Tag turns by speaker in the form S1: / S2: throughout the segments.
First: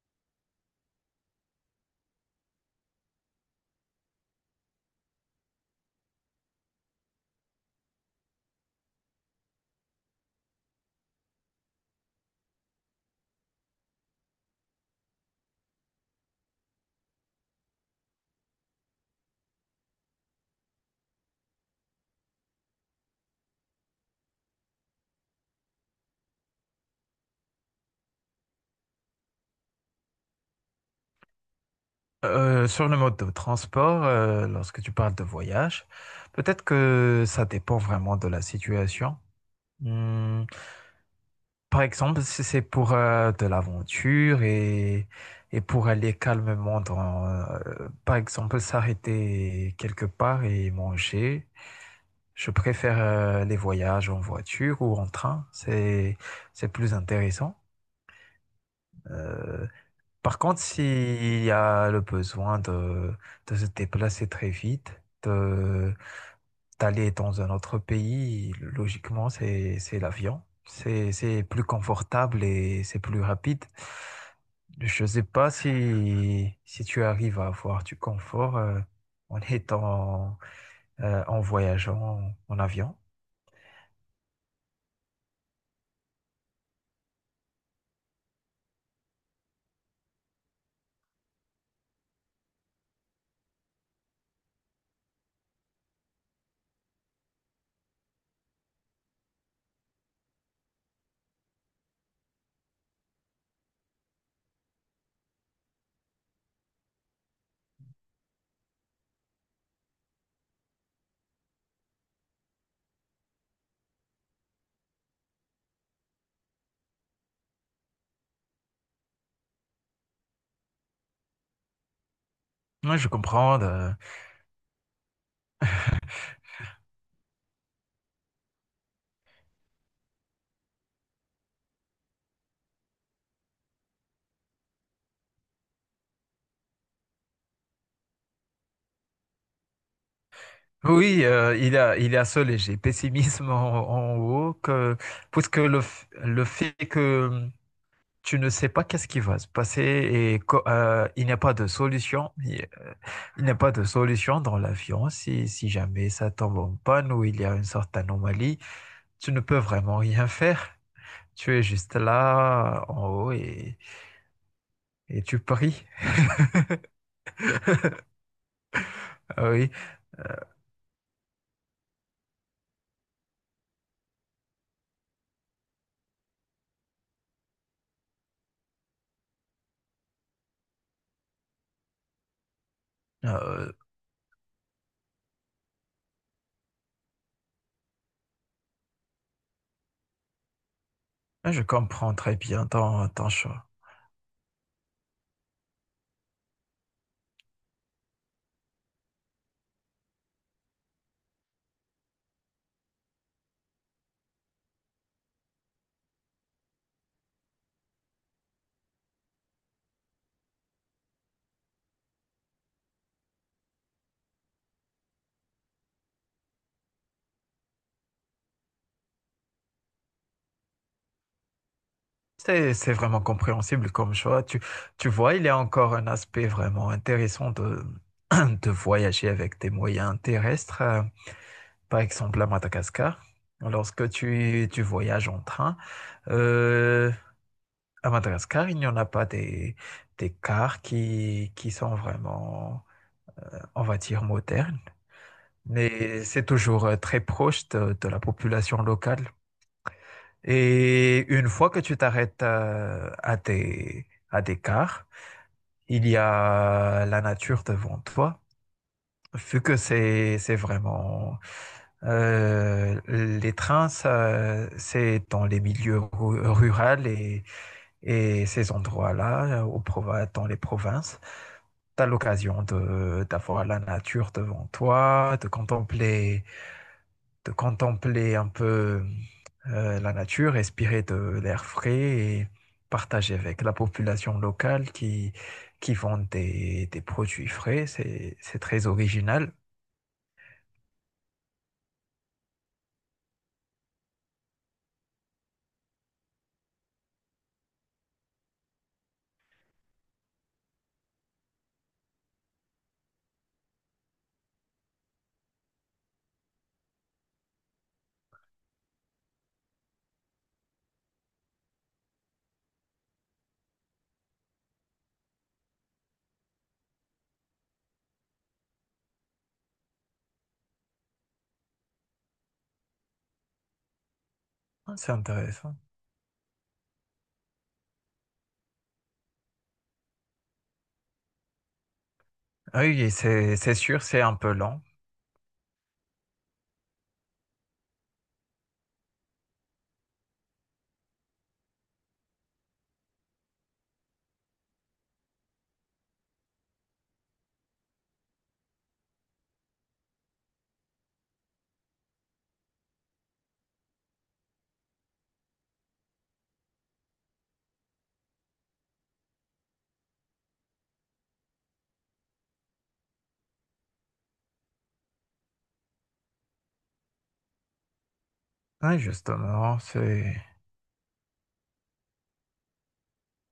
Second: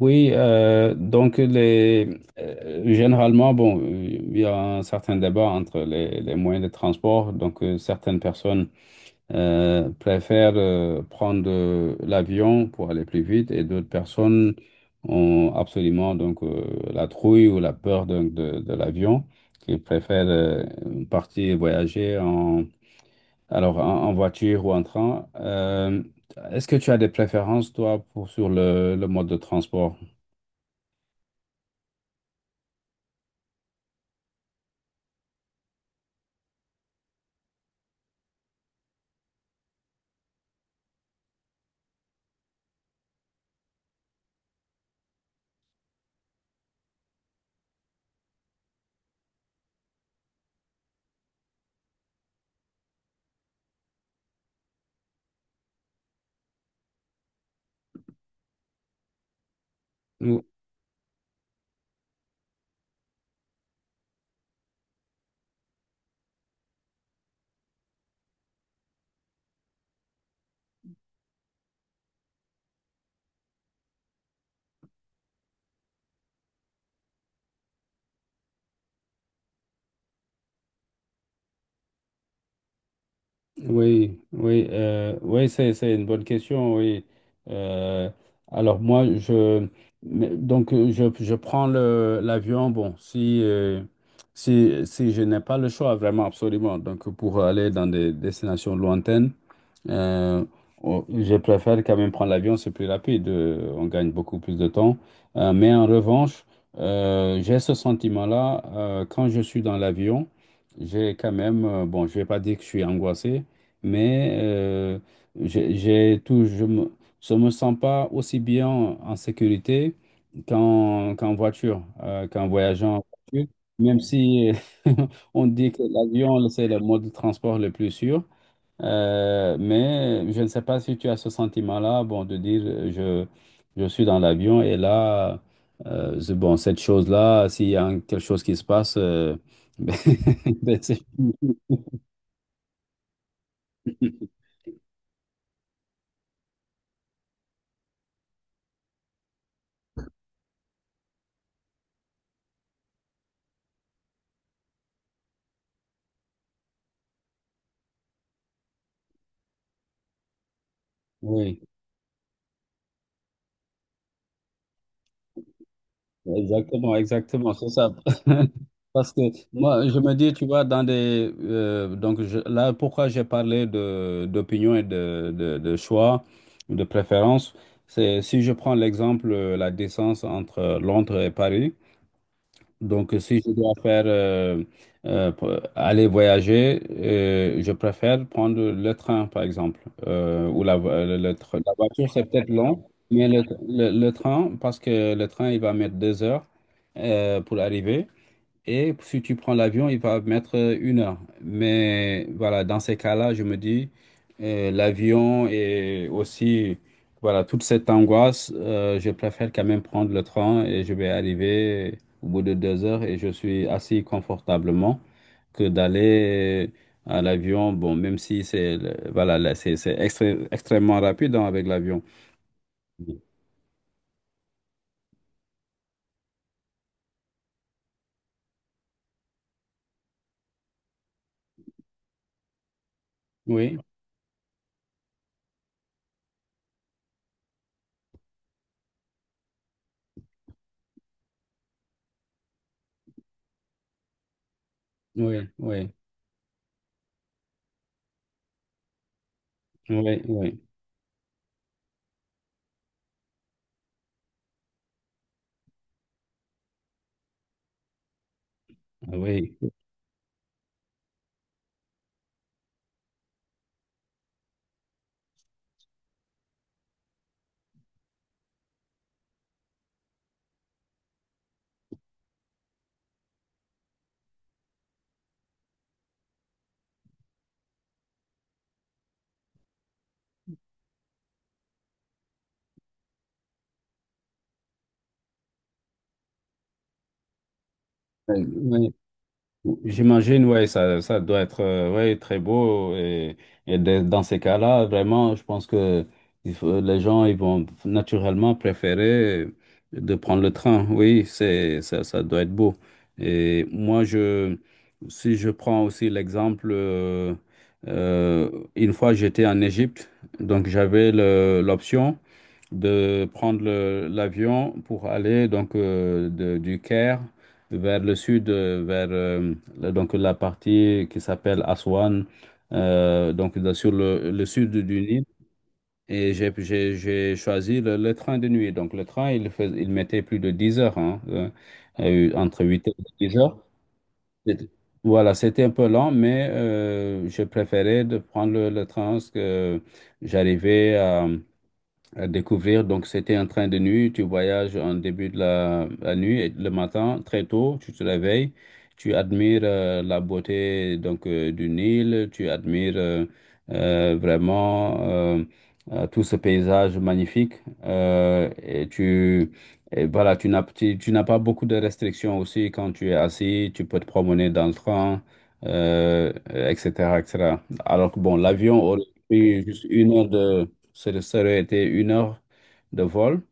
S1: Oui, donc généralement, bon, il y a un certain débat entre les moyens de transport. Donc, certaines personnes préfèrent prendre l'avion pour aller plus vite, et d'autres personnes ont absolument la trouille ou la peur donc, de l'avion, qui préfèrent partir voyager en voiture ou en train. Est-ce que tu as des préférences, toi, sur le mode de transport?
S2: Sur le mode de transport, lorsque tu parles de voyage, peut-être que ça dépend vraiment de la situation. Hmm. Par exemple, si c'est pour de l'aventure et pour aller calmement par exemple, s'arrêter quelque part et manger, je préfère les voyages en voiture ou en train. C'est plus intéressant. Euh, Par
S1: Ou-
S2: contre, s'il y a le de se déplacer très vite, de, d'aller dans un autre pays, logiquement, c'est l'avion. C'est plus confortable et c'est plus rapide. Je ne sais pas si tu arrives à avoir du confort en en voyageant en avion.
S1: Oui, oui, oui, c'est une bonne question, oui. Euh, alors moi, je, mais- donc je prends l'avion, bon, si je n'ai pas le choix, vraiment, absolument, donc pour aller dans des destinations lointaines. Euh, oh, je préfère quand même prendre l'avion, c'est plus rapide, on gagne beaucoup plus de temps. Mais en revanche, j'ai ce sentiment-là, quand je suis dans l'avion, j'ai quand même, bon, je vais pas dire que je suis angoissé, mais j'ai tout, je me sens pas aussi bien en sécurité qu'en voiture, qu'en voyageant
S2: Moi,
S1: en
S2: je
S1: voiture,
S2: comprends.
S1: même si on dit que l'avion, c'est le mode de transport le plus sûr. Mais je ne sais pas si tu as ce sentiment-là, bon, de dire je suis dans l'avion et là, bon, cette chose-là, s'il y a un- quelque chose qui se passe, ben, c'est
S2: Oui,
S1: fini.
S2: il y il y a ce léger pessimisme en haut puisque le fait que tu ne sais pas qu'est-ce qui va se passer et il n'y a pas de solution. Il n'y a pas de solution dans l'avion si jamais ça tombe en panne ou il y a une sorte d'anomalie. Tu ne peux vraiment rien faire. Tu
S1: Oui,
S2: es juste là en haut et tu pries.
S1: exactement, exactement, c'est ça. Parce que
S2: Ah oui.
S1: moi, je me dis, tu vois, dans des. Donc je- là, pourquoi j'ai parlé d'opinion et de choix, de préférence, c'est si je prends l'exemple, la distance entre Londres et Paris. Donc, si je dois
S2: Euh,
S1: aller voyager, je préfère prendre le train, par exemple, ou la, vo- le tr-
S2: je
S1: la voiture,
S2: comprends
S1: c'est
S2: très
S1: peut-être
S2: bien
S1: long, mais
S2: ton choix.
S1: le train, parce que le train, il va mettre deux heures pour arriver. Et si tu prends l'avion, il va mettre une heure. Mais voilà, dans ces cas-là, je me dis, l'avion et aussi, voilà, toute cette angoisse, je préfère quand même prendre le train et je vais arriver au bout de deux heures et je suis assis confortablement que d'aller à l'avion. Bon, même si voilà, là, c'est extrêmement rapide, hein, avec l'avion.
S2: C'est vraiment compréhensible comme choix. Tu vois, il y a encore un aspect vraiment intéressant de, de voyager avec des moyens terrestres. Par exemple, à Madagascar,
S1: Oui,
S2: lorsque tu voyages en train, euh, à Madagascar, il n'y en a pas des cars qui sont vraiment, on va dire, modernes,
S1: oui, oui,
S2: mais c'est toujours très proche de la population locale.
S1: oui,
S2: Et une fois que tu t'arrêtes à des cars, il y a la nature devant toi.
S1: oui,
S2: Vu que c'est vraiment les trains, ça, c'est dans les milieux ruraux et ces endroits-là, aux prov dans les provinces, tu as l'occasion de d'avoir la nature devant toi, de contempler un peu la nature, respirer de l'air frais et partager avec la population locale qui vend des produits frais. C'est très
S1: oui.
S2: original,
S1: J'imagine, ouais, ça doit être ouais, très beau. Et dans ces cas-là, vraiment, je pense que les gens ils vont naturellement préférer de prendre le train. Oui, c'est, ça doit être beau. Et moi, je, si je prends aussi l'exemple, euh, une fois j'étais en Égypte, donc j'avais l'option de prendre l'avion pour aller donc du Caire vers le sud, donc la partie qui s'appelle Aswan, donc là, sur le sud du
S2: c'est
S1: Nil.
S2: intéressant.
S1: Et j'ai choisi le train de nuit. Donc le train, il mettait plus de 10 heures, hein, entre
S2: Ah
S1: 8 et
S2: oui,
S1: 10 heures.
S2: c'est sûr, c'est un peu
S1: C'était-
S2: lent.
S1: Voilà, c'était un peu lent, mais je préférais de prendre le train parce que j'arrivais à découvrir. Donc, c'était un train de nuit. Tu voyages en début de la nuit et le matin, très tôt, tu te réveilles, tu admires la beauté donc du Nil, tu admires vraiment tout ce paysage magnifique. Et tu et voilà, tu, tu n'as pas beaucoup de restrictions aussi quand tu es assis, tu peux te promener dans le train. Etc., etc. Alors que bon, l'avion
S2: Oui,
S1: aurait pris
S2: justement,
S1: juste une heure
S2: c'est...
S1: ça ça aurait été une heure de vol,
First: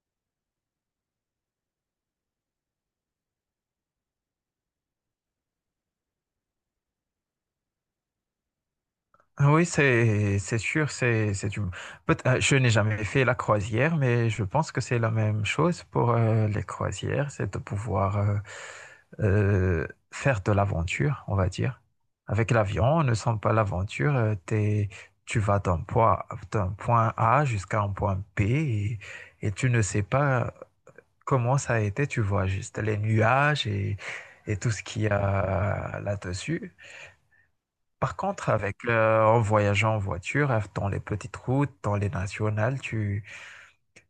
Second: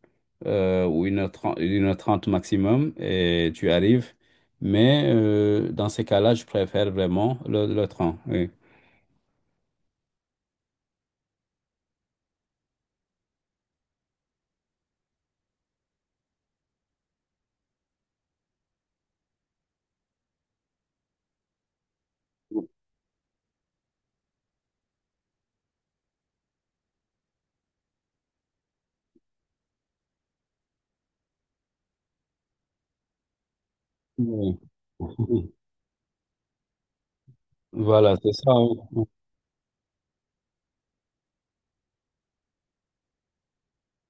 S1: ou une heure trente maximum, et tu arrives. Mais dans ces cas-là, je préfère vraiment le train. Oui.
S2: Ah oui, c'est sûr, c'est je n'ai jamais fait la croisière, mais je pense que c'est la même chose pour les croisières, c'est de pouvoir faire de l'aventure, on va dire. Avec l'avion, on ne sent pas l'aventure, tu vas d'un point A jusqu'à un point B et tu ne sais pas comment ça a été, tu vois juste les nuages et
S1: Oui.
S2: tout ce qu'il y a là-dessus.
S1: Voilà,
S2: Par
S1: c'est
S2: contre,
S1: ça. Oui.
S2: en voyageant en voiture, dans les petites routes, dans les nationales,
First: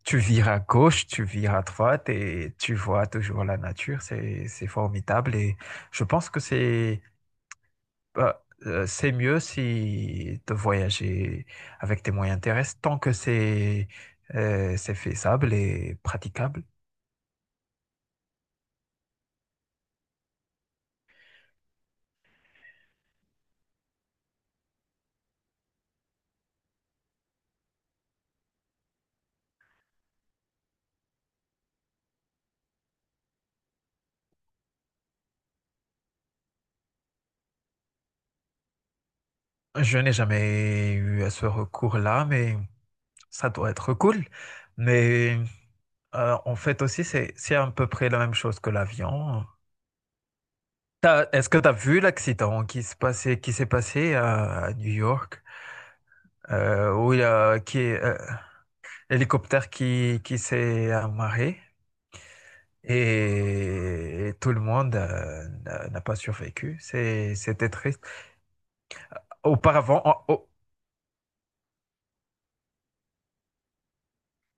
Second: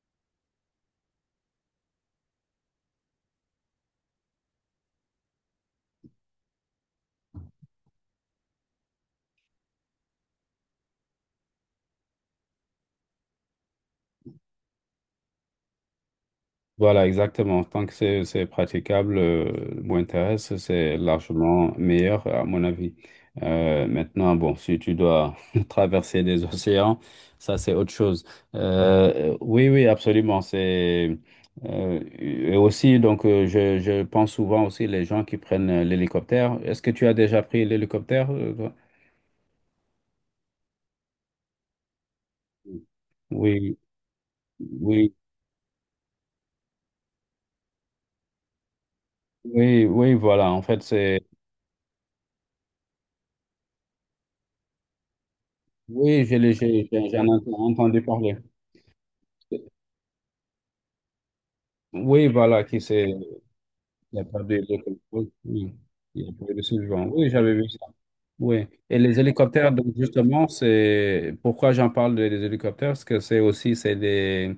S2: tu vires à gauche, tu vires à droite et tu vois toujours la nature. C'est formidable et je pense que c'est mieux si de voyager avec des moyens terrestres tant que c'est faisable et praticable.
S1: Voilà, exactement. Tant que c'est praticable, Winterest, c'est largement meilleur, à mon avis. Maintenant, bon, si tu dois traverser des océans, ça, c'est autre chose. Oui, oui, absolument. C'est, et aussi, donc, je pense souvent aussi les gens qui prennent l'hélicoptère. Est-ce que tu as déjà pris l'hélicoptère? Euh, toi.
S2: Je n'ai jamais eu à ce recours-là, mais ça doit
S1: Oui,
S2: être cool.
S1: oui,
S2: Mais en fait aussi, c'est à peu près la même chose que l'avion.
S1: oui, oui, voilà. En fait, c'est...
S2: Est-ce que tu as vu l'accident qui se passait, qui s'est passé à New York,
S1: Oui, je l'ai- j'ai-
S2: où il y
S1: j'en ai
S2: a qui,
S1: entendu parler.
S2: l'hélicoptère qui s'est amarré
S1: Oui, voilà, qui a
S2: et tout
S1: perdu
S2: le
S1: les
S2: monde
S1: contrôles. Oui,
S2: n'a pas
S1: il y a perdu ce
S2: survécu.
S1: survivants. Oui, j'avais vu
S2: C'était
S1: ça.
S2: triste.
S1: Oui. Et les hélicoptères, donc
S2: Auparavant, oh, oh,
S1: justement, c'est pourquoi j'en parle des hélicoptères, parce que c'est des,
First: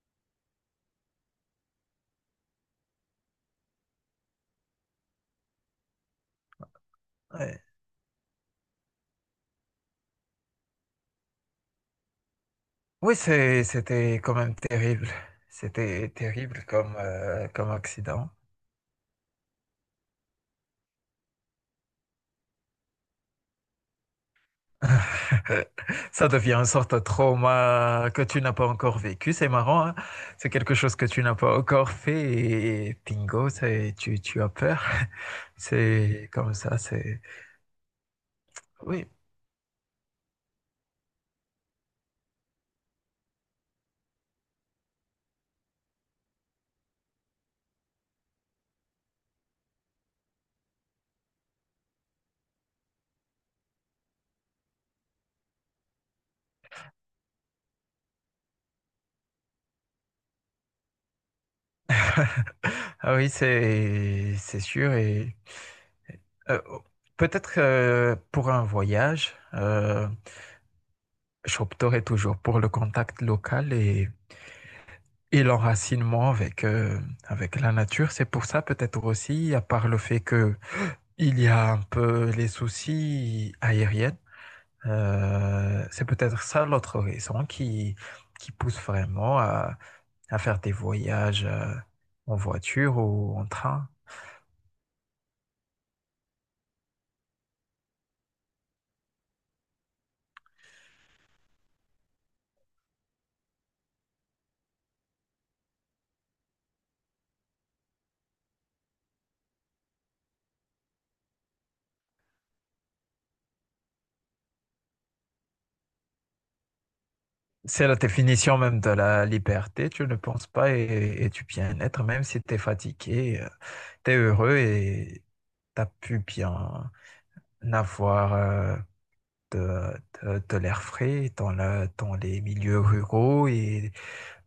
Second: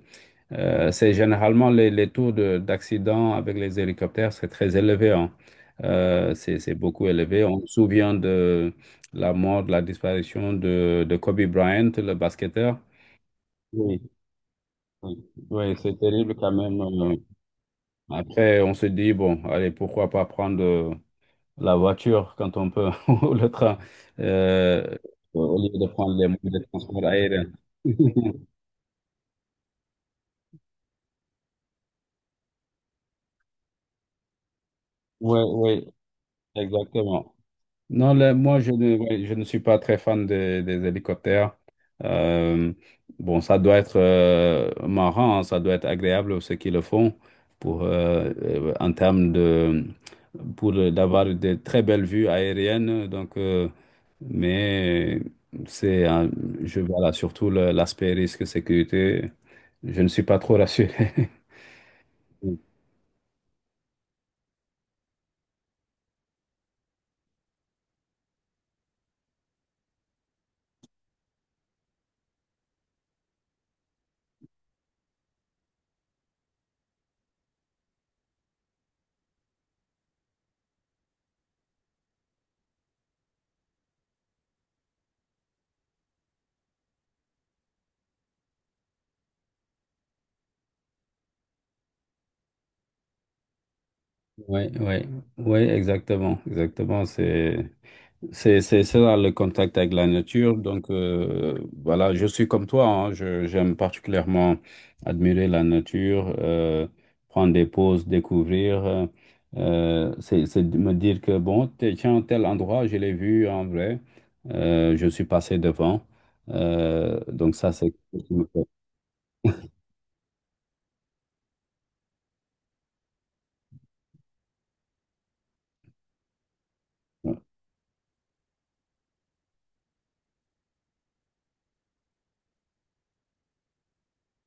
S1: c'est généralement les taux d'accident avec les hélicoptères, c'est très élevé, hein. C'est beaucoup élevé. On
S2: ouais.
S1: se souvient de la mort, de la disparition de Kobe Bryant, le basketteur.
S2: Oui,
S1: Oui,
S2: c'était quand même terrible.
S1: oui, c'est
S2: C'était
S1: terrible quand
S2: terrible
S1: même.
S2: comme, comme accident.
S1: Après, on se dit, bon, allez, pourquoi pas prendre la voiture quand on peut, ou le train, euh, au lieu de prendre les
S2: Ça devient
S1: moyens de
S2: une sorte de
S1: transport aérien.
S2: trauma que tu n'as pas encore vécu. C'est marrant, hein. C'est quelque chose que tu n'as pas encore fait et bingo, tu as peur.
S1: Oui, oui,
S2: C'est comme ça, c'est...
S1: exactement. Non, là, moi, je ne,
S2: Oui,
S1: ouais, je ne suis pas très fan des hélicoptères. Euh, bon, ça doit être marrant, hein, ça doit être agréable ceux qui le font pour, en termes de, pour d'avoir de très belles vues aériennes. Donc, mais c'est, voilà, surtout l'aspect risque sécurité, je ne suis pas trop rassuré.
S2: ah oui, c'est sûr. Et euh, peut-être pour un voyage, j'opterai toujours pour le contact local et l'enracinement avec la nature. C'est pour ça peut-être aussi, à part le fait que il y a un peu les soucis aériens. C'est peut-être ça l'autre raison qui pousse vraiment à faire des voyages en voiture ou en train.
S1: Oui, oui, oui, exactement, exactement, c'est. C'est ça le contact avec la nature. Donc voilà, je suis comme toi, hein. Je, j'aime particulièrement admirer la nature, prendre des pauses, découvrir. C'est de me dire que bon, tiens, tel endroit, je l'ai vu en vrai, je suis passé devant. Donc ça,
S2: C'est
S1: c'est.
S2: la définition même de la liberté, tu ne penses pas et du bien-être, même si tu es fatigué, tu es heureux et tu as pu bien avoir de, de l'air frais dans les milieux ruraux et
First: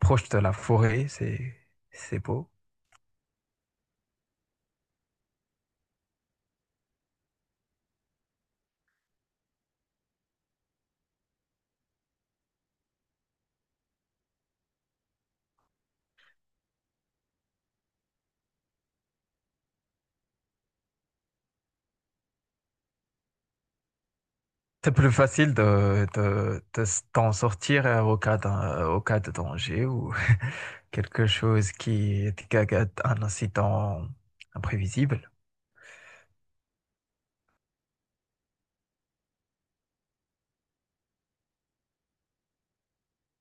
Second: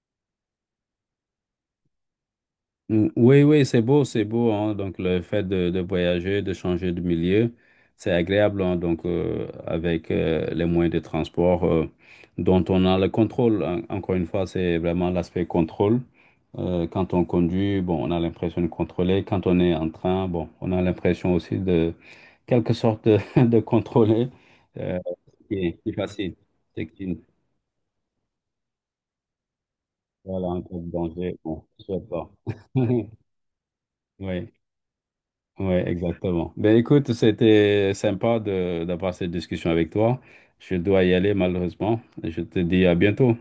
S2: proche de la forêt, c'est beau.
S1: Oui, oui, c'est beau, hein. Donc, le fait de voyager, de changer de milieu, c'est agréable, hein. Donc, avec les moyens de transport dont on a le contrôle. Encore une fois, c'est vraiment l'aspect contrôle. Quand on conduit, bon, on a l'impression de contrôler. Quand on est en train, bon, on a l'impression aussi de, quelque sorte, de, de contrôler.
S2: C'est
S1: Euh,
S2: plus facile
S1: c'est facile.
S2: de
S1: C'est qu'il
S2: d'en sortir au cas de danger ou
S1: voilà, un peu de
S2: quelque
S1: danger. Bon,
S2: chose
S1: je ne sais
S2: qui
S1: pas.
S2: est qui a- un incident
S1: Oui.
S2: imprévisible.
S1: Ouais, exactement. Ben écoute, c'était sympa de d'avoir cette discussion avec toi. Je dois y aller malheureusement. Je te dis à bientôt.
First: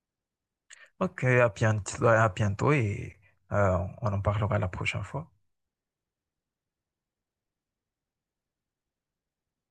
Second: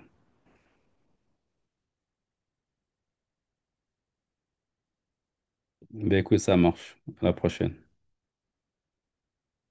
S2: Ok, à bientôt et on en parlera la prochaine fois.
S1: Ben écoute, ça marche. À la prochaine.